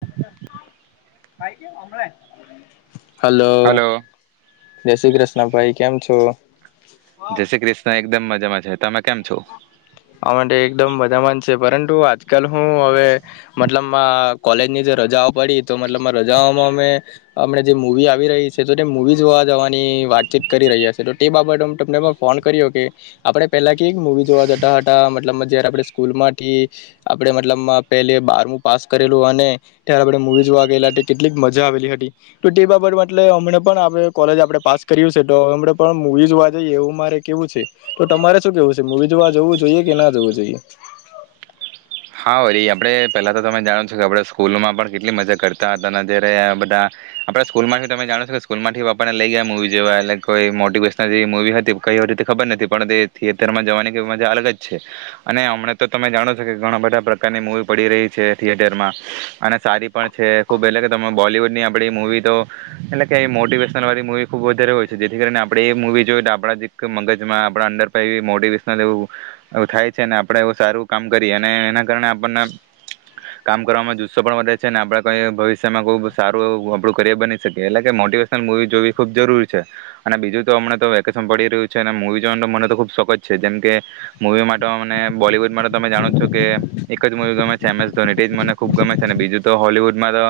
[unintelligible] Hello જય શ્રી કૃષ્ણ ભાઈ કેમ છો? જય શ્રીકૃષ્ણ એકદમ મજ જા મા છે તમે કેમ છો? આ માટે એકદમ બધામાં જ છે પરંતુ આજકાલ હું હવે મતલબમાં કોલેજની જે રજાઓ પડી તો મતલબમાં રજાઓમાં અમે હમણાં જે મૂવી આવી રહી છે તો તે મૂવી જોવા જવાની વાતચીત કરી રહ્યા છીએ. તો તે બાબત તમને ફોન કર્યો કે આપણે પહેલા કેવી મૂવી જોવા જ ટ ટ મતલબમાં જ્યારે આપણે સ્કૂલમાંથી આપણે મતલબમાં પેલે બારમું પાસ કરેલું અને ત્યારે આપણે મુવી જોવા ગયેલા તે કેટલીક મજા આવેલી હતી. તો તે બાબતમાં એટલે હમણાં પણ આપણે કોલેજ આપણે પાસ કર્યું છે તો હમણાં પણ મુવી જોવા જઈએ એવું મારે કેવું છે તો તમારે શું કેવું છે મુવી જોવા જવું. જોઈએ કે ના જવું જોઈએ? હા વરી આપડે પેલા તો તમે જાણો છો કે આપણે સ્કૂલ માં પણ કેટલી મજા કરતા હતા અને જ્યારે બધા આપણે સ્કૂલમાંથી તમે જાણો છો કે સ્કૂલ માંથી બાપાને લઈ ગયા મૂવી જેવા એટલે કોઈ મોટીિવેશનલ જે મૂવી હતી કઈ હતી તે ખબર નથી પણ તે થિયેટરમાં જવાનીઈ મજા અલગ જ છે અને હમણા તો તમે જાણો છો કે ઘણા બધા પ્રકારની મૂવી પડી રહી છે થિયેટરમાં અને સારી પણ છે ખુબ એટલે કે તમે બોલીવૂડ ની આપડી મૂવી તો એટલે કે મોટિવેશનલ વાળી મવી ખુબ વધારે હોય છે જેથી કરીને આપણે એ મૂવી જોઈ આપણા જ મગજમાં આપણા અંડર પણ એ મોટિવેશનલ એવું થાય છે ને આપણે એવું સારું કામ કરી અને એના કારણે આપણને કામ કરવાવામાં જુસ્સો પણ વધે છે અને આપણે કઈ ભવિષ્યમાં ખુબ સારું આપણું કરયર બની શકીએ એટલે કે મોટિવેશનલ મુવી જોવી ખુબ જરૂરી છે અને બીજું તો અમને તો વેકેશન પડી રહ્યું છે અને મૂવી જોવાનો મને તો ખુબ શોખ જ છે જેમ કે મૂવી માટે બોલીવૂડ માટે તમે જાણો છો જો કે એક જ મુવી ગમે છે એમ એસ ધોની તેજ મને ખુબ ગમે છે અને બીજું તો હોલવુડમાં તો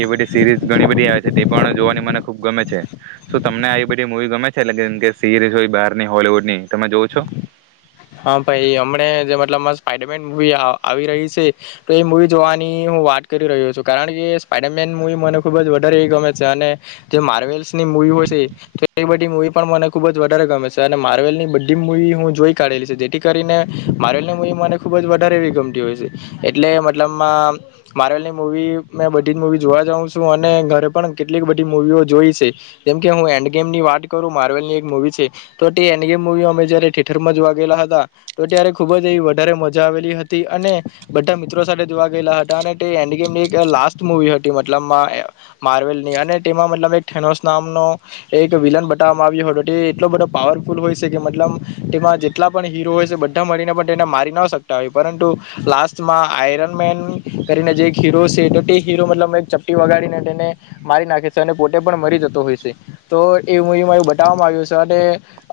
એ બધી સીરીઝ ઘણી બધી આવે છે તે પણ જોવાની મને ખુબ ગમે છે તો તમને આ બધી મુવી ગમે છે એટલે કેમ કે સીરીઝ હોય બહારની હોલીવૂડની તમે જોવ છો. હા ભાઈ હમને જે મતલબ સ્પાઈડરમેન મવી આવી રહી છે તો એ મુૂવી જોવાની હું વાત કરી રહ્યો છું કારણ કે સ્પાઈડરમેન મુવી મને ખુબ જ વધારે એ ગમે છે અને જે માર્વેલસ ની મુવી હોય છે તો એ બધી મુવી પણ મને ખુબ જ વધારે ગમે છે અને માર્વેલની બધી મુૂવી હું જોઈ કાઢેલી છે જેથી કરીને માર્વેલની મૂવી મને ખૂબ જ વધારે એવી ગમતી હોય છે એટલે મતલબમાં માર્વેલની મૂવી મેં બધી જ મૂવી જોવા જાઉં છું અને ઘરે પણ કેટલીક બધી મુૂવીઓ જોઈ છે જેમકે હું એન્ડ ગેમની વાત કરું માર્વેલની એક મૂવી છે તો તે એન્ડ ગેમ મુૂવીઓ અમે જયારે થેટર માં જોવા ત્યારે ખુબ એ વધારે મજા આવેલી હતી અને બધા મિત્રો સાથે જોવા ગયેલા હતા અને તેની લાસ્ટ મુવી હતી મતલબ માર્વેલની અને તેમાં મતલ નોસ નામનો એક વિલન બતાવવામાં આવ્યો હતો તે એટલો બધો પાવરફુલ હોય છે કે મતલબ તેમાં જેટલા પણ હીરો હોય છે બધા મળરીને પણ તેને મારી ન શકતા હોય પરંતુ લાસ્ટમાં આયરન મેન કરીને જે એક હીરો છે તો તે હીરો મતલબ એક ચપટી વગાડીને તેને મારી નાખે છે અને પોતે પણ મરી જતો હોય છે તો એ મૂવીમાં એવું બતાવવામાં આવ્યું છે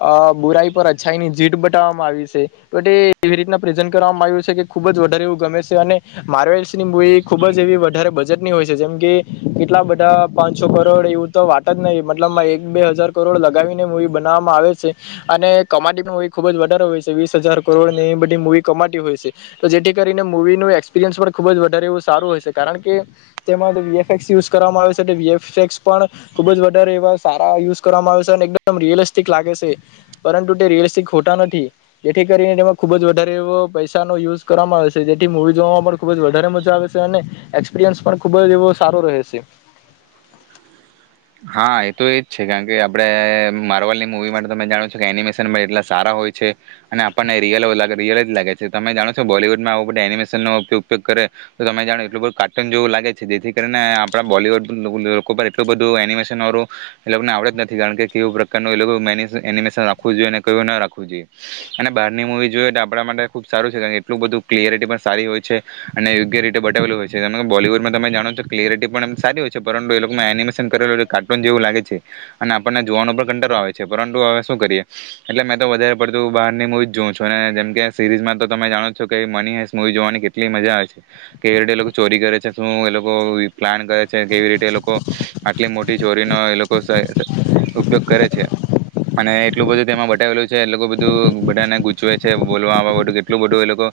કે બુરાઈ પર અચ્છાઈની જીત એવી રીતના પ્રેઝ કરવામાં આવ્યું છે કે ખુબ જ વધારે એવું ગમે છે અને માર્વેલ્સની મવી ખુબ જ એવી વધારે બજેટની હોય છે જેમ કે કેટલા બધા પાંચસો કરોડ એવું તો વાત જ નહી મતલબ એક બે હજાર કરોડ લગાવીને મવી બનાવવામાં આવે છે અને કમાટી પણ ખૂબ જ વધારે હોય છે વીસ હજાર કરોડ ને એ બધી મૂવી કમાતી હોય છે તો જેથી કરીને મૂવીનું એક્સપિરિયન્સ પણ ખૂબ જ વધારે એવું સારું હોય છે કારણ કે તેમાં જે વીએફએક્સ યુઝ કરવામાં આવે છે તે વીએફએક્સ પણ ખૂબ જ વધારે એવા સારા યુઝ કરવામાં આવે છે અને એકદમ રિયલિસ્ટિક લાગે છે પરંતુ તે રિયલિસ્ટિક ખોટા નથી જેથી કરીને તેમાં ખુબ જ વધારે એવો પૈસાનો યુઝ કરવામાં આવે છે જેથી મૂવી જોવામાં પણ ખૂબ જ વધારે મજા આવે છે અને એક્સપિરિયન્સ પણ ખૂબ જ એવો સારો રહે છે. હા એ તો એજ છે કારણ કે આપણે મારવાલ ની મુૂવી માટે તમે જાણો છો કે એનિમેશનમાં એટલા સારા હોય છે અને આપણને રિયલ રિયલ જ લાગે છે તમે જાણો છો બોલીિવુડમાં આવું બધ એનિમેશનનોો ઉપયોગ કરે તો તમે જાણો એટલું બધું કાર્ટૂન જેવું લાગે છે જેથી કરીને આપણા બોલીિવુડ લોકો એટલું બધું એનિમેન આવડ જ નથી કારણ કે કેવું પ્રકારનું એનિમેશન રાખવું જોઈએ અને કું ના રાખવું જોઈએ અને બહારની મુૂવી જોયએ આપણા માટે ખુબ સારું છે કાર એટલું બધું ક્લયરટી પણ સારી હોય છે અને યોગ્ય રીતે બતાવેલું હોય છે ત બોલીિવુડમાં તમે જાણો છો તો ક્લિરટી પણ સારી હોય છે પરંતુ એ લોકો એનિમેશન કરેલ હોય એટલે કાર્ટૂન જેવું લાગે છે અને આપણને જોવાનું પણ કંટરો આવે છે પરંતુ હવે શું કરીએ એટલે મેં તો વધારે પડતું બહારની મૂવી જોઉં છું જેમ કે સિરીઝમાં તો તમે જાણો છો કે મની હેસ મૂવી જોવાની કેટલી મજા આવે છે કેવી રીતે લોકો ચોરી કરે છે શું એ લોકો પ્લાન કરે છે કેવી રીતે એ લોકો આટલી મોટી ચોરીનો એ લોકો ઉપયોગ કરે છે અને એટલું બધું તેમાં બતાવેલું છે એટ લોકો બધું બધાને ગૂચવે છે બોલવાવા બધું એટલું બધું એ લોકો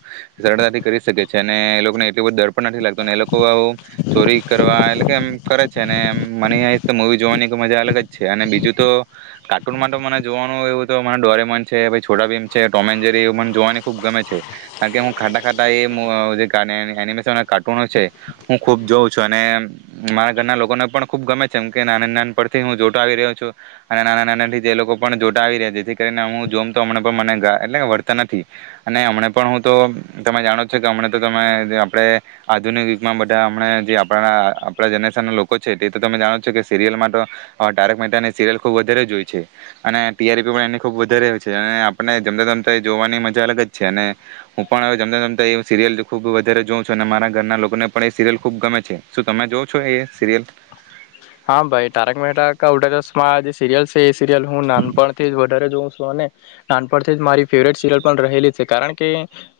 સરળતાથી કરી શકે છે અને એ લોકોને એટલું બધું દર પણ નથી લાગતું એ લોકો આવ ચોરી કરવા એટલે કે એમ કરે છે અને એ મને તો મૂવી જોવાની મજા અલગ જ છે અને બીજું તો કાર્ટૂન માટે મને જોવાનું એવું તો મને ડોરેમન છે છોટ ભીમ છે ટોમ એન્જરી મને જોવાની ખૂબ ગમે છે કારણ કે હું ખાતા ખાતા એ એનિમેશન કાર્ટૂનો છે હું ખુબ જોઉં છું અને મારા ઘરના લોકોને પણ ખુબ ગમે જેમ કે નાના નાના પરથી હું જોતોો આવી રહ્યો છું અને નાના નાના થી જે લોકો પણ જોતા આવી રહ્યા છે જેથી કરીને હું જોમ તો હમ મને એટલે વર્તા નથી અને હમને પણ હું તો તમે જાણો છો કે હમ તો તમે આપણે આધુનિક યુગમાં બધા હમ જે આપણા આપણા જનરેશન ના લોકો છે તે તો તમે જાણો કે સિરિયલમાં તો ડાર્ક મતાની સિરિયલ ખુબ વધારે જોય છે અને ટીઆરપી પણ એ ખૂબ વધારે હોય છે અને આપને જમતા જમતા જોવાની મજા અલગ જ છે અને હું પણ જમતામતા સીરિયલ ખુબ વધારે જોઉં છું અને મારા ઘરના લોકોને પણ એ સિરિયલ ખુબ ગમે છે શું તમે જોઉ છો એ સીરીઅલ? હા ભાઈ તારક મેહતા કા ઉલ્ટા ચશ્માં જે સીરીયલ છે એ સિરિયલ હું નાનપણથી જ વધારે જોઉં ભલે, નાનપણથી મારી ફેવરેટ સીરિયલ પણ રહેલી છે કારણ કે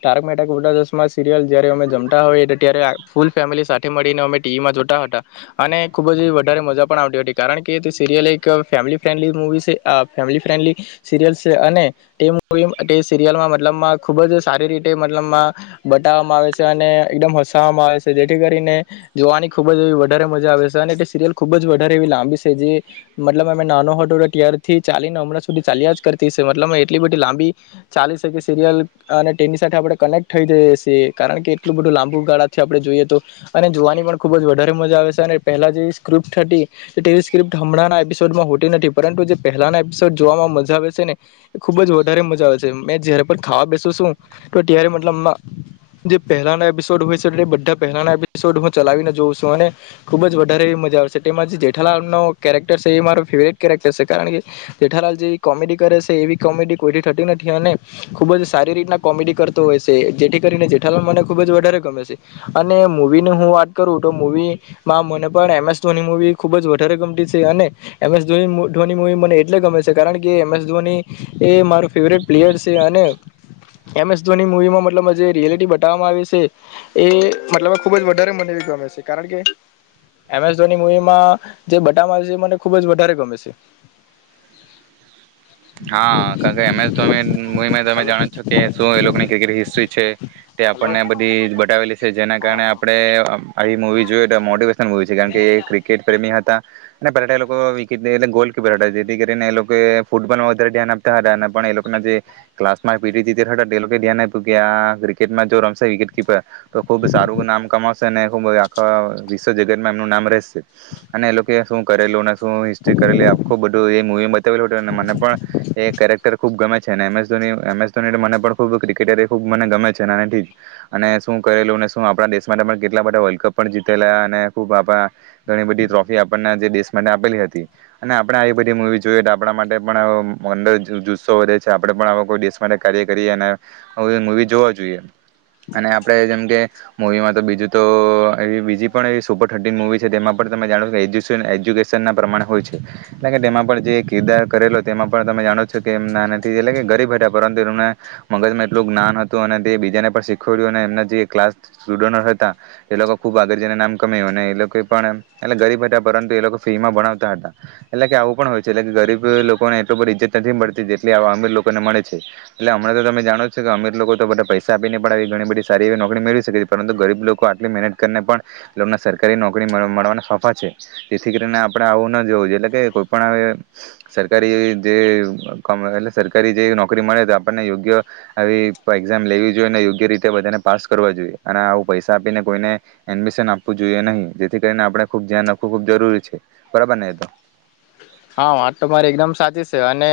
તારક મેહતા કા ઉલ્ટા ચશ્મા સીરિયલ જયારે અમે જમતા હોઈએ તો ત્યારે આ ફૂલ ફેમિલી સાથે મળીને અમે ટીવીમાં જોતા હતા અને ખૂબ જ વધારે મજા પણ આવતી હતી. કારણ કે તે સિરિયલ એક અ ફેમિલી ફ્રેન્ડલી મુવી શે. આ ફેમિલી ફ્રેન્ડલી સિરિયલ છે અને તે મુવી એમ તે સિરિયલમાં મતલબમાં ખૂબ જ સારી રીતે મતલબમાં બટવામાં આવે શે અને એકદમ હસાવવામાં આવે શે. જેથી કરીને જોવાની ખૂબ જ વધારે મજા આવે છે અને તે સિરિયલ ખુબ જ વધારે એવી લાંબી શે. જે મતલબ અમે નાનો હટો ત્યારથી ચાલીને હમણાં સુધી ચાલ્યા જ કરતી શે. મતલબ એટલી બધી લાંબી ચાલી શે કે સિરિયલ અને ટેની સાથે આપણે કનક્ટ થઈ જઈએ શીએ કારણ કે એટલું બધું લાંબુ ગાળાથી આપણે જોઈએ તો અને જોવાની પણ ખુબ જ વધારે મજા આવે શે અને પહેલા જે તે સ્ક્રપ્ટ હમણાં એપિસોડમાં હોતી નથી પરંતુ જે પહેલાના એપિસોડ જોવામાં મજા આવે છે ને, એ ખુબ જ વધારે મજા આવે છે મેં જયારે પણ ખાવા બેસુ છું તો ત્યારે મતલબ જે પહેલાના એપિસોડ હોય છે એ બધા પહેલાના એપિસોડ હું ચલાવીને જોઉં છું અને, ખુબ જ વધારે મ જેઠાલાલ ન કેરેક્ટર છે એ મારો ફેવરેટ કેરેક્ટર છે કારણ, કે જેઠાલાલ જે કોમેડી કરે છે એવી કોમેડી કોઈથી થતી નથી અને ખૂબ જ સારી રીતના કોમેડી કરતો હોય છે, જેથી કરીને જેઠાલાલ મને ખૂબ જ વધારે ગમે છે, અને મૂવીની હું વાત કરું તો મવીમાં મને પણ એમએસ ખુબ જ વધારે ગમતી છે અ, ને એમસ ધોની મવી મને એટલે ગમે છે કારણ કે એમ એસ ધોની એ માર ફેવરેટ પ્લેયર છે, અને એમ એસ ધોની મવીમાં મતલબ જે રિયાલિટી બતાવવામાં આવી છે, એ મતલબ ખુબ જ વધારે મને ગમે છે કારણ કેસ એમ એસ ધોની મૂવી માં જે બતાવામા આવે છે. એ મને ખુબ જ વધારે ગમે છે. હા કારણ કે એમસ ધોની તમે જાણો જ છો કે શું એ લોકોની ક્રિકેટ હિસ્ટ્રી છે તે આપણને બધીજ બતાવેલી છે જેના કારણે આપણે આવી મુવી જોએ તો મોટીવેશ [unintelligible] કારણ કે એ ક્રિકેટ પ્રેમી હતા. અને પેલા તો એ લોકો વિકેટ એટલે ગોલ કે પલા જેથી કરીને એ લોકો એ ફૂટબોલમાં વધારે ધ્યાન આપતા હતા અને પણ એ લોકોના જે ક્લાસમાં એ પીતી હતી તયારે એ લોકો ધ્યાન આપ્યું કે આ ક્રિકેટમાં જો રમશે વિકેટ કિપર તો ખુબ સારું નામ કમાશે અને ખુબ આખા વિશ્વ જગતમાં એમનું નામ રહેશે અને એ લોકોએ શું કરેલું ને શું હિસ્ટ્રી કરેલી આખું બધું એવી મુવી મા બતાવ મને પણ એ કેરેક્ટર ખુબ ગમે છે ને એમસ ધોની એમસ ધોની મને પણ ખબ ક્રિકેટરે ખુબ મને ગમે છે નાને થીજ અને શું કરેલું ને શું આપણા દેશ માટે પણ કેટલા બધા વર્લ્ડ કપ પણ જીતેલા અને ખૂબ આપણા ઘણી બધી ટ્રોફી આપણને જે દેશ માટે આપેલી હતી અને આપણે આવી બધી મુવી જોઈએ તો આપણા માટે પણ એમ અંદર જુ જુસ્સો વધે છે આપણે પણ કોઈ દેશ માટે કાર્ય કરીએ અને આવી મુવી જોવા જોઈએ અને આપણે જેમકે મુવીમાં તો બીજું તો એવી બીજી પણ એવી સુપર થર્ટીન મુવી છે તેમાં પણ તમે જાણો છો એજ્યુશન એજ્યુકેશન ના પ્રમાણે હોય છે એટલે કે તેમાં પણ જે કિરદાર કરેલો તેમાં પણ તમે જાણો છો કે એમના ના નથી એટલે ગરીબ હતા પરંતુ એમને મગજ માં એટલું જ્ઞાન હતું અને તે બીજાને પણ શીખવડ્યું અને એમના જે ક્લાસ સ્ટુડન્ટ હતા એ લોકો ખુબ આગળ જને નામ કમે્યું અને એ લોકો પણ એટલે ગરીબ હતા પરંતુ એ લોકો ફ્રીમાં ભણાવતા હતા એટલે કે આવું પણ હોય છે. એટલે કે ગરીબ લોકોને એટલુ બધી ઈજ્જત નથી મળતી જેટલી આવા અમીર લોકોને મળે છે એટલે હમણાં તો તમે જાણો છો કે અમીર લોકો તો બધા પૈસા આપીને પણ આવી ઘણી બધી સારી એવી નોકરી મેળવી શકે છે પરંતુ ગરીબ લોકો આટલી મહેનત કરીને પણ એ લોકોને સરકારી નોકરી મળ મળવાના ફાફા છે જેથી કરીને આપણે આવું ના જોવું એટલે કે કોઈ પણ આવે સરકારી જે કમાય એટલે સરકારી જેવી નોકરી મળે તો આપણને યોગ્ય આવી એકઝામ લેવી જોઈએ ને યોગ્ય રીતે બધાને પાસ કરવા જોઈએ અને આવું પૈસા આપીને કોઈને એડમિશન આપવું જોઈએ નહી જેથી કરીને આપણે ખુબ ધ્યાન રાખવું ખૂબ જરૂરી છે બરાબરને એ તો હા વાત તો મારી એકદમ સાચી છે અને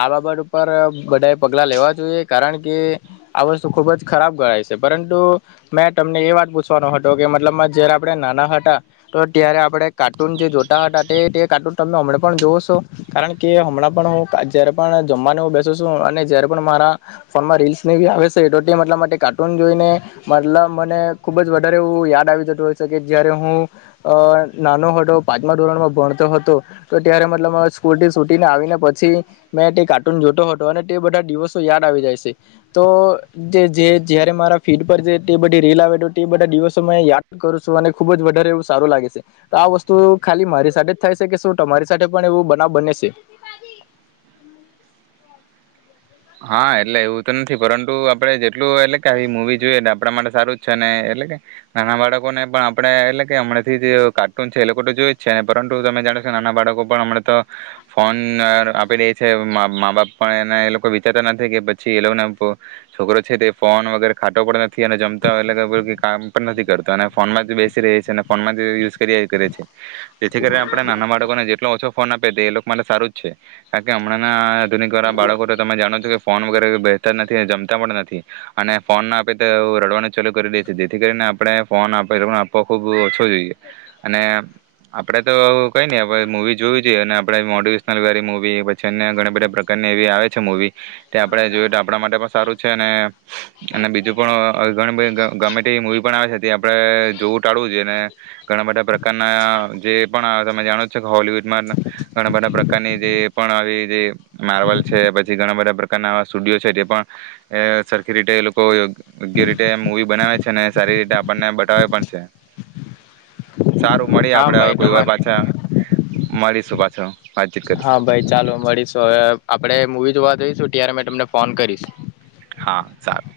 આ બાબત ઉપર બધાએ પગલા લેવા જોઈએ કારણ કે આ વસ્તુ ખુબ જ ખરાબ ગણાય છે પરંતુ મેં તમને એ વાત પૂછવાનો હતો કે મતલબમાં જયારે આપણે નાના હતા તો ત્યારે આપણે કાર્ટૂન જે જોતા હતા તે તે કાર્ટૂન તમને હમણે પણ જોવ છો કારણ કે હમણાં પણ હું જયારે પણ જમવાને હ બેસ છું અને જયારે પણ મારા ફોનમાં રીલ્સ નેવી આવે છે તો તે મતલબ માટે કાર્ટૂન જોઈને મતલબ મને ખુબ જ વધારે એવું યાદ આવી જતું હોય છે કે જયારે હું અ નાનો હતો પાંચમા ધોરણમાં ભણતો હતો. તો ત્યારે મતલબમાં સ્કૂલથી સુટીને આવીને પછી મેં તે કાર્ટૂન જોતો હતો અને તે બધા દિવસો યાદ આવી જાય છે તો જે જે જ્યારે મારા ફીડ પર જે તે બધી રીલ આવે તો તે બધા દિવસો મે યાદ કરું છું અને ખૂબ જ વધારે એવું સારું લાગે છે તો આ વસ્તુ ખાલી મારી સાથે જ થાય છે કે શું તમારી સાથે પણ એવો બનાવ બને છે. હા એટલે એવું તો નથી પરંતુ આપડે જેટ એટલું એટલે કે આવી મુવી જોઈએ ને આપણા માટે સારું છે ને એટલે કે, નાના બાળકોને પણ આપડે, એટલે કે હમણા થી જ કાર્ટૂન છે એલોકો તો જોયજ છે ને પરંતુ તમે જાણો છો, નાના બાળકો પણ હમણાં તો ફોન આપી દે છે, મા બાપ પણ એને એ લોકો કહેતા નથી કે પછી એ લોકો છોકરો છે, તે ફોન વગેરે ખાટો પણ નથી. એને જમતા [unintelligible] કામ પણ નથી કરતા, અને ફોનમાં બેસી રહી છે અને ફોનમાં જ યુઝ કર્યા કરે છે. જેથી કરી આપડે નાના બાળકોને જે જેટલો ઓછો ફોન આપે તે એ લોકો મતે સારું જ છે, કારણકે હમણાં ના [unintelligible] ના બાળકો તો તમે જાણોજ ફોન વગેરે બેહેતર નથી, જમતા પણ નથી અને ફોન ના આપે તો રડવાનું ચાલુ કરી દે છે, જેથી કરીને આપડે ફોન આપે આપવા ખૂબ ઓછો જોઈએ અને આપડે તો કઈ નહી મૂવી જોવી જોઈએ અને આપણે મોટિવેશનલ વાળી મૂવી, પછી અન્ય ઘણી બધા પ્રકારની એવી આવે છે મૂવી. તે આપડે જોયે તો આપડા માટે પણ સારું છે અને, અને બીજું પણ ઘણી બધી ગમેતે મુવી પણ આવે છે, તે આપણે જોવું ટાળવું જોઈએ, ને ઘણા બધા પ્રકારના જે પણ તમે જાણો છો કે હોલીવુડ માં ઘણા બધા પ્રકારની જે પણ આવી જે માર્વલ છે, પછી ઘણા બધા પ્રકાર સ્ટુડિયો છે, તે પણ સરખી રીતે એ લોકો યોગ્ય રીતે મુવી બનાવે છે, ને સારી રીતે આપણને બતાવે પણ છે. સારું, મળીએ હા આપડે, હવે ભાઈ કોઈ વાર તમારે પાછા. મારી [unintelligible] હા, ભાઈ ચાલો મળીશું, હવે આપડે મૂવી જોવા જઈશું. ત્યારે મેં તમને ફોન કરીશ. હા, સારું.